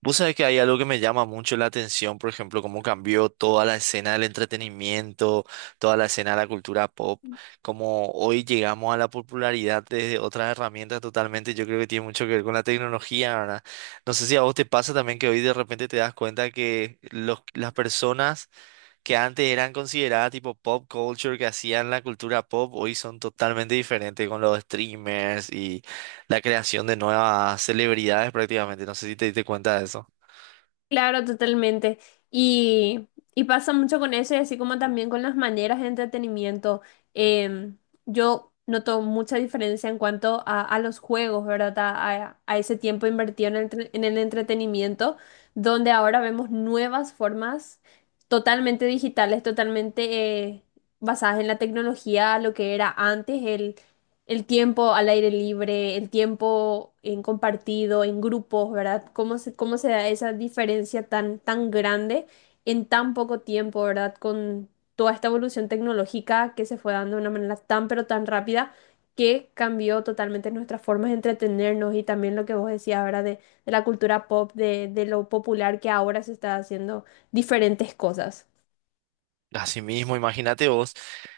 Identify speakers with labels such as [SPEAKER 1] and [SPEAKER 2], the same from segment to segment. [SPEAKER 1] Vos sabés que hay algo que me llama mucho la atención, por ejemplo, cómo cambió toda la escena del entretenimiento, toda la escena de la cultura pop, cómo hoy llegamos a la popularidad desde otras herramientas totalmente. Yo creo que tiene mucho que ver con la tecnología, ¿verdad? No sé si a vos te pasa también que hoy de repente te das cuenta que las personas que antes eran consideradas tipo pop culture, que hacían la cultura pop, hoy son totalmente diferentes con los streamers y la creación de nuevas celebridades prácticamente. No sé si te diste cuenta de eso.
[SPEAKER 2] Claro, totalmente. Y, y pasa mucho con eso y así como también con las maneras de entretenimiento. Em, yo noto mucha diferencia en cuanto a los juegos, ¿verdad? A ese tiempo invertido en en el entretenimiento, donde ahora vemos nuevas formas totalmente digitales, totalmente basadas en la tecnología, lo que era antes el tiempo al aire libre, el tiempo en compartido, en grupos, ¿verdad? ¿Cómo se da esa diferencia tan, tan grande en tan poco tiempo? ¿Verdad? Con toda esta evolución tecnológica que se fue dando de una manera tan, pero tan rápida, que cambió totalmente nuestras formas de entretenernos y también lo que vos decías, ahora de la cultura pop, de lo popular, que ahora se está haciendo diferentes cosas.
[SPEAKER 1] Así mismo, imagínate vos.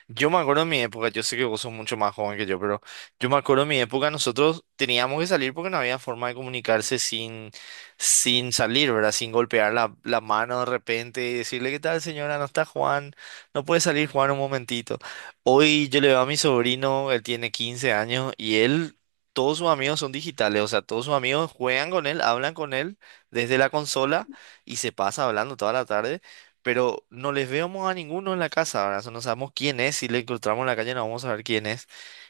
[SPEAKER 1] Yo me acuerdo en mi época, yo sé que vos sos mucho más joven que yo, pero yo me acuerdo en mi época nosotros teníamos que salir porque no había forma de comunicarse sin salir, ¿verdad? Sin golpear la mano de repente y decirle, ¿qué tal, señora? No está Juan, no puede salir Juan un momentito. Hoy yo le veo a mi sobrino, él tiene 15 años y él, todos sus amigos son digitales, o sea, todos sus amigos juegan con él, hablan con él desde la consola y se pasa hablando toda la tarde pero no les vemos a ninguno en la casa, ¿verdad? O sea, no sabemos quién es, si le encontramos en la calle no vamos a saber quién es.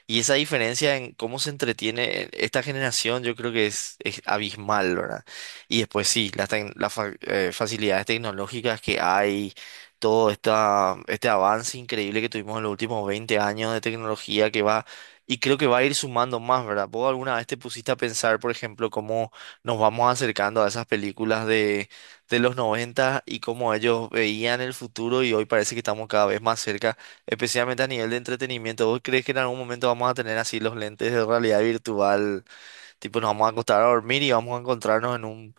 [SPEAKER 1] Y esa diferencia en cómo se entretiene esta generación yo creo que es abismal, ¿verdad? Y después sí, las, tec- las fa- facilidades tecnológicas que hay, este avance increíble que tuvimos en los últimos 20 años de tecnología que va... Y creo que va a ir sumando más, ¿verdad? ¿Vos alguna vez te pusiste a pensar, por ejemplo, cómo nos vamos acercando a esas películas de los 90 y cómo ellos veían el futuro y hoy parece que estamos cada vez más cerca, especialmente a nivel de entretenimiento? ¿Vos crees que en algún momento vamos a tener así los lentes de realidad virtual? Tipo, nos vamos a acostar a dormir y vamos a encontrarnos en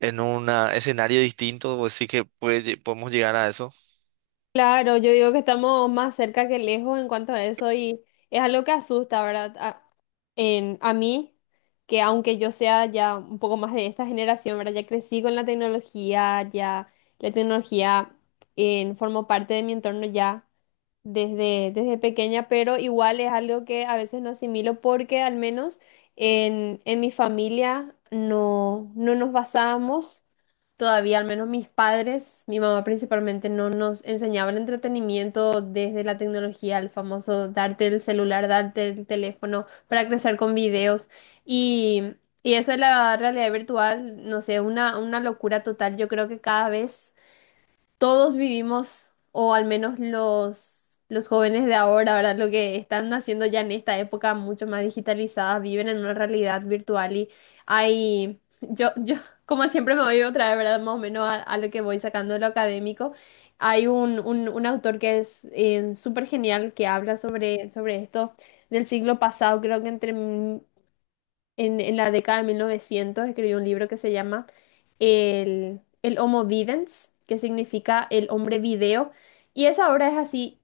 [SPEAKER 1] en un escenario distinto. Pues sí que podemos llegar a eso.
[SPEAKER 2] Claro, yo digo que estamos más cerca que lejos en cuanto a eso y es algo que asusta, ¿verdad? A mí, que aunque yo sea ya un poco más de esta generación, ¿verdad? Ya crecí con la tecnología, ya la tecnología formó parte de mi entorno ya desde pequeña, pero igual es algo que a veces no asimilo porque al menos en mi familia no nos basábamos todavía, al menos mis padres, mi mamá principalmente, no nos enseñaba el entretenimiento desde la tecnología, el famoso darte el celular, darte el teléfono para crecer con videos y... Y eso es la realidad virtual, no sé, una locura total. Yo creo que cada vez todos vivimos, o al menos los jóvenes de ahora, ¿verdad? Lo que están haciendo ya en esta época mucho más digitalizada, viven en una realidad virtual y hay, yo, como siempre me voy otra vez, ¿verdad? Más o menos a lo que voy sacando de lo académico. Hay un autor que es súper genial, que habla sobre, sobre esto del siglo pasado. Creo que entre en la década de 1900 escribió un libro que se llama el Homo Videns, que significa el hombre video. Y esa obra es así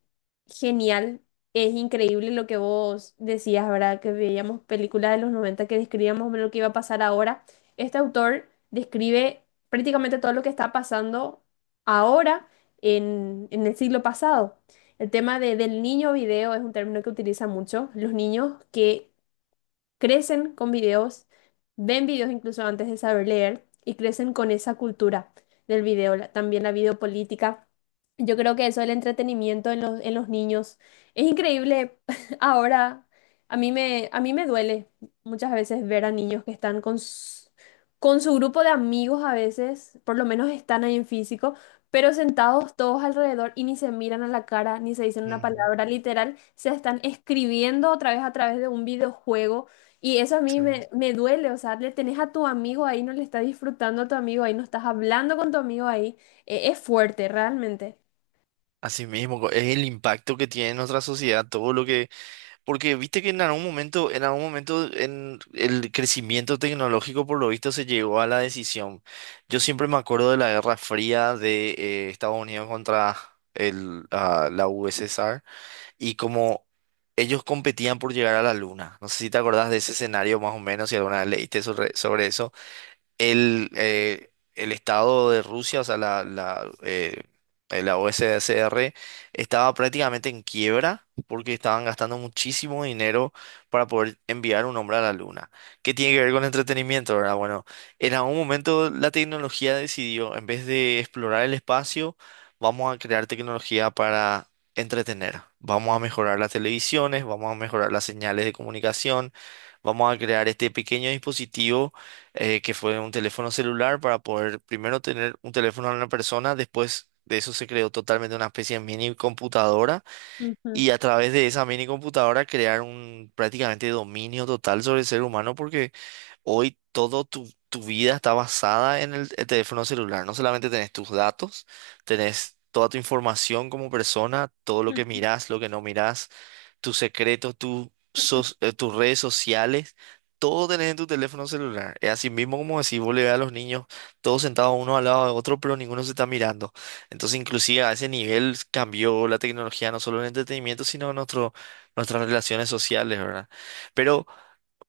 [SPEAKER 2] genial, es increíble lo que vos decías, ¿verdad? Que veíamos películas de los 90 que describíamos más o menos lo que iba a pasar ahora. Este autor describe prácticamente todo lo que está pasando ahora en el siglo pasado. El tema del niño video es un término que utiliza mucho. Los niños que crecen con videos, ven videos incluso antes de saber leer y crecen con esa cultura del video, también la videopolítica. Yo creo que eso del entretenimiento en los niños es increíble. Ahora, a mí me duele muchas veces ver a niños que están con su grupo de amigos a veces, por lo menos están ahí en físico, pero sentados todos alrededor, y ni se miran a la cara, ni se dicen una
[SPEAKER 1] Ujú,
[SPEAKER 2] palabra literal, se están escribiendo otra vez a través de un videojuego. Y eso
[SPEAKER 1] sí.
[SPEAKER 2] me duele. O sea, le tenés a tu amigo ahí, no le estás disfrutando a tu amigo ahí, no estás hablando con tu amigo ahí. Es fuerte, realmente.
[SPEAKER 1] Así mismo, es el impacto que tiene en nuestra sociedad, todo lo que... Porque viste que en algún momento, en algún momento en el crecimiento tecnológico, por lo visto, se llegó a la decisión. Yo siempre me acuerdo de la Guerra Fría de Estados Unidos contra la USSR y como ellos competían por llegar a la Luna. No sé si te acordás de ese escenario más o menos, si alguna vez leíste sobre eso, el Estado de Rusia, o sea, la OSCR, estaba prácticamente en quiebra porque estaban gastando muchísimo dinero para poder enviar un hombre a la luna. ¿Qué tiene que ver con entretenimiento, verdad? Bueno, en algún momento la tecnología decidió, en vez de explorar el espacio, vamos a crear tecnología para entretener. Vamos a mejorar las televisiones, vamos a mejorar las señales de comunicación, vamos a crear este pequeño dispositivo que fue un teléfono celular para poder primero tener un teléfono a una persona. Después de eso se creó totalmente una especie de mini computadora
[SPEAKER 2] Ujú.
[SPEAKER 1] y a través de esa mini computadora crear un prácticamente dominio total sobre el ser humano, porque hoy todo tu vida está basada en el teléfono celular. No solamente tenés tus datos, tenés... Toda tu información como persona, todo lo que mirás, lo que no mirás, tus secretos, tus redes sociales, todo tenés en tu teléfono celular. Es así mismo como decís, vos le ves a los niños todos sentados uno al lado de otro, pero ninguno se está mirando. Entonces, inclusive a ese nivel cambió la tecnología, no solo en entretenimiento, sino en nuestras relaciones sociales, ¿verdad? Pero,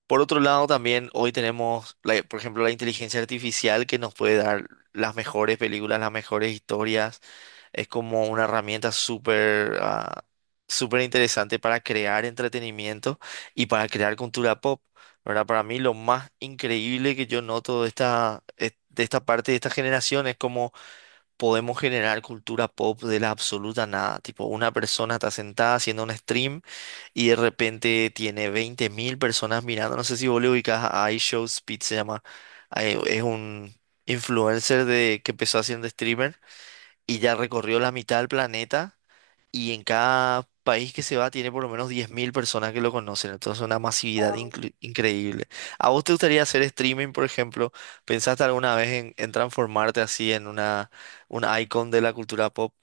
[SPEAKER 1] por otro lado, también hoy tenemos, por ejemplo, la inteligencia artificial que nos puede dar las mejores películas, las mejores historias. Es como una herramienta súper interesante para crear entretenimiento y para crear cultura pop, ¿verdad? Para mí lo más increíble que yo noto de de esta parte de esta generación es cómo podemos generar cultura pop de la absoluta nada. Tipo, una persona está sentada haciendo un stream y de repente tiene 20.000 personas mirando. No sé si vos le ubicás a iShowSpeed, se llama. Es un influencer de, que empezó haciendo streamer y ya recorrió la mitad del planeta, y en cada país que se va tiene por lo menos 10.000 personas que lo conocen. Entonces, una masividad increíble. ¿A vos te gustaría hacer streaming, por ejemplo? ¿Pensaste alguna vez en transformarte así en un icon de la cultura pop?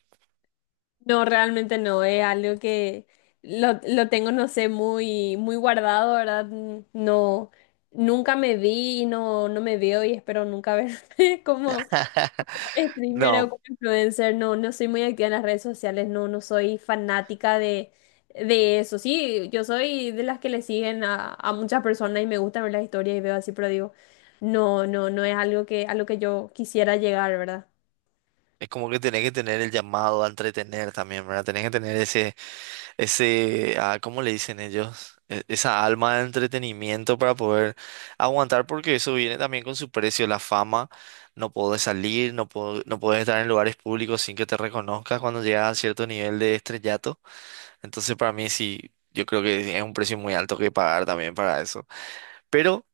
[SPEAKER 2] No, realmente no. Es algo que lo tengo, no sé, muy, muy guardado, ¿verdad? No, nunca me vi y no, no me veo, y espero nunca ver como Streamer o
[SPEAKER 1] No,
[SPEAKER 2] como influencer. No, no soy muy activa en las redes sociales, no, no soy fanática de eso. Sí, yo soy de las que le siguen a muchas personas y me gusta ver las historias y veo así, pero digo, no, no, no es algo que, a lo que yo quisiera llegar, ¿verdad?
[SPEAKER 1] es como que tenés que tener el llamado a entretener también, ¿verdad? Tenés que tener ese, ¿cómo le dicen ellos? Esa alma de entretenimiento para poder aguantar, porque eso viene también con su precio, la fama. No podés salir, no podés estar en lugares públicos sin que te reconozcas cuando llegas a cierto nivel de estrellato. Entonces, para mí sí, yo creo que es un precio muy alto que pagar también para eso. Pero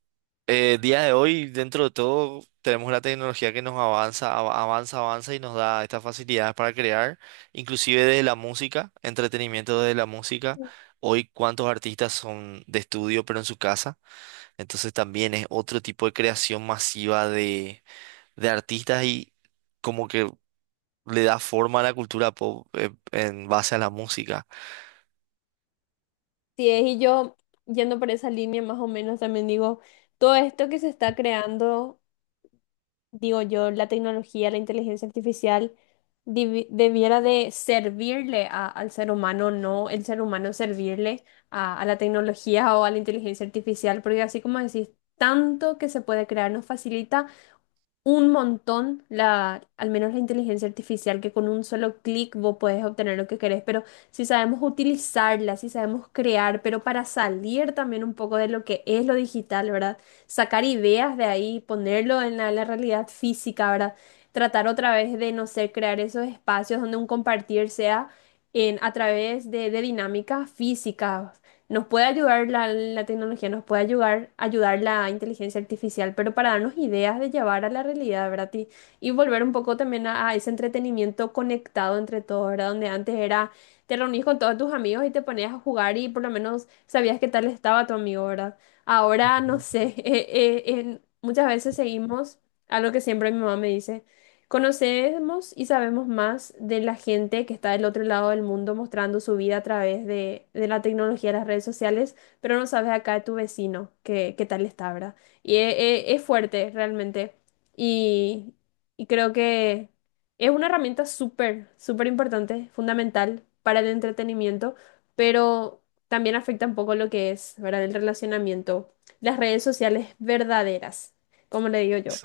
[SPEAKER 1] día de hoy, dentro de todo, tenemos la tecnología que nos avanza, avanza, avanza y nos da estas facilidades para crear, inclusive desde la música, entretenimiento desde la música. Hoy, cuántos artistas son de estudio, pero en su casa. Entonces también es otro tipo de creación masiva de artistas y como que le da forma a la cultura pop, en base a la música.
[SPEAKER 2] Sí, es, y yo, yendo por esa línea más o menos, también digo, todo esto que se está creando. Digo yo, la tecnología, la inteligencia artificial debiera de servirle al ser humano, no el ser humano servirle a la tecnología o a la inteligencia artificial, porque así como decís, tanto que se puede crear nos facilita un montón la, al menos la inteligencia artificial, que con un solo clic vos podés obtener lo que querés. Pero si sabemos utilizarla, si sabemos crear, pero para salir también un poco de lo que es lo digital, ¿verdad? Sacar ideas de ahí, ponerlo en la realidad física, ¿verdad? Tratar otra vez de, no sé, crear esos espacios donde un compartir sea a través de dinámicas físicas. Nos puede ayudar la tecnología, nos puede ayudar, ayudar la inteligencia artificial, pero para darnos ideas de llevar a la realidad, ¿verdad? Y volver un poco también a ese entretenimiento conectado entre todos, ¿verdad? Donde antes era, te reunís con todos tus amigos y te ponías a jugar y por lo menos sabías qué tal estaba tu amigo, ¿verdad? Ahora, no
[SPEAKER 1] Ujú.
[SPEAKER 2] sé, muchas veces seguimos algo que siempre mi mamá me dice. Conocemos y sabemos más de la gente que está del otro lado del mundo mostrando su vida a través de la tecnología de las redes sociales, pero no sabes acá de tu vecino qué, qué tal está, ¿verdad? Y e- es, fuerte realmente. Y, y creo que es una herramienta súper, súper importante, fundamental para el entretenimiento, pero también afecta un poco lo que es, ¿verdad? El relacionamiento, las redes sociales verdaderas, como le digo yo.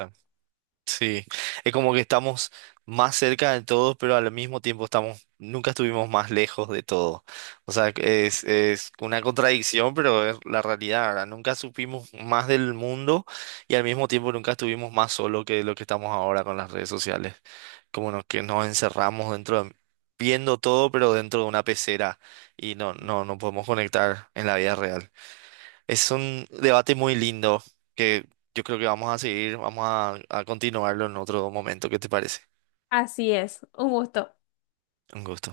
[SPEAKER 1] Sí, es como que estamos más cerca de todo, pero al mismo tiempo nunca estuvimos más lejos de todo. O sea, es una contradicción, pero es la realidad, ¿verdad? Nunca supimos más del mundo y al mismo tiempo nunca estuvimos más solos que lo que estamos ahora con las redes sociales. Que nos encerramos viendo todo, pero dentro de una pecera y no podemos conectar en la vida real. Es un debate muy lindo que yo creo que vamos a seguir, a continuarlo en otro momento. ¿Qué te parece?
[SPEAKER 2] Así es, un gusto.
[SPEAKER 1] Un gusto.